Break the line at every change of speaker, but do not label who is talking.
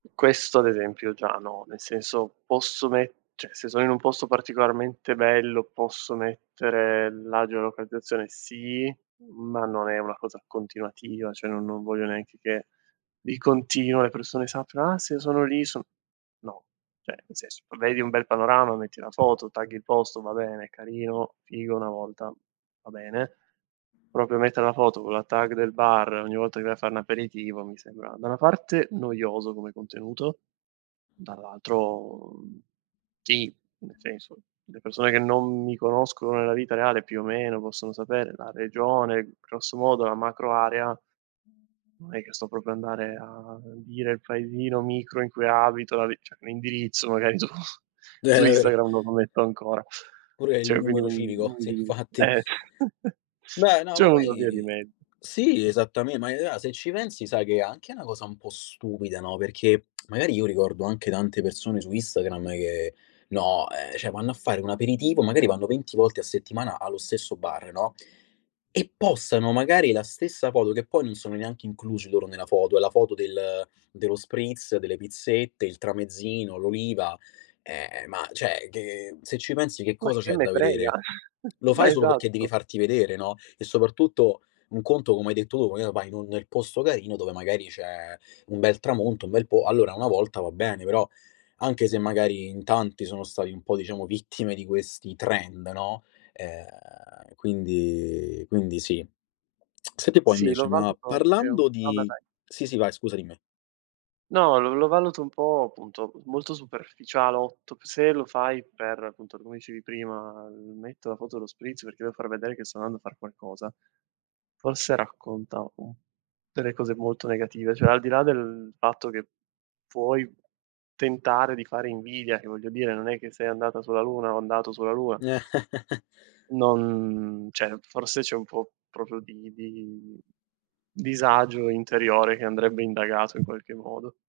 Questo ad esempio già no, nel senso posso mette, se sono in un posto particolarmente bello, posso mettere la geolocalizzazione? Sì, ma non è una cosa continuativa, cioè no non voglio neanche che di continuo le persone sappiano: "Ah, se io sono lì so" no, cioè, nel senso, vabbè vi un bel panorama, metti la foto, tagghi il posto, va bene, è carino, figo 1 volta, va bene. Proprio mettere la foto con la tag del bar ogni volta che vai a far n'aperitivo mi sembra da una parte noioso come contenuto, dall'altro, mhmm, sì, nel senso, le persone che non mi conoscono nella vita reale più o meno possono sapere la regione, grosso modo la macroarea, non è che sto proprio andare a dire il paesino micro in cui abito, la vi cioè l'indirizzo magari su
Eh,
su
davvero.
Instagram non lo metto ancora.
Pure il
Cioè quello
numero
è
civico, sì,
inutile.
infatti.
Eh,
Beh no,
c'è
ma
una via di
poi
mez
sì, esattame ma è rea se ci pensi sai che è anche na cosa un po' stupida, no, perché magari io ricordo anche tante persone su Instagram che no, ehm, cioè vanno a fare un aperitivo, magari vanno 20 volte a settimana allo stesso bar, no, e postano magari la stessa foto, che poi non sono neanche inclusi loro nella foto, è la foto del dello spritz, delle pizzette, il tramezzino, l'oliva, ehm, ma cioè, che se ci pensi che
Ma
cosa
che
c'è
me
da
frega?
vedere? Lo
Ma
fai solo perché devi
esatto.
farti vedere, no? E soprattutto un conto, come hai detto tu, magari va in un nel posto carino dove magari c'è un bel tramonto, un bel po allora 1 volta va bene, però anche se magari in tanti sono stati un po' diciamo vittime di questi trend, no, ehm, quindi quindi sì. Senti un po'
Sì lo
invece, ma
valuto anche un
parlando
vabbè
di
vai.
sì, sì, vai scusa, dimme.
No, lo valuto un po', appunto, molto superficialotto, se lo fai per, appunto, come dicevi prima: "Metto la foto dello spritz perché devo far vedere che sto andando a far qualcosa", forse racconta un delle cose molto negative, cioè al di là del fatto che puoi tentare di fare invidia, che voglio dire, non è che sei andata sulla luna o andato sulla luna. Non cioè, forse c'è un po' proprio di vi di disagio interiore che andrebbe indagato in qualche modo.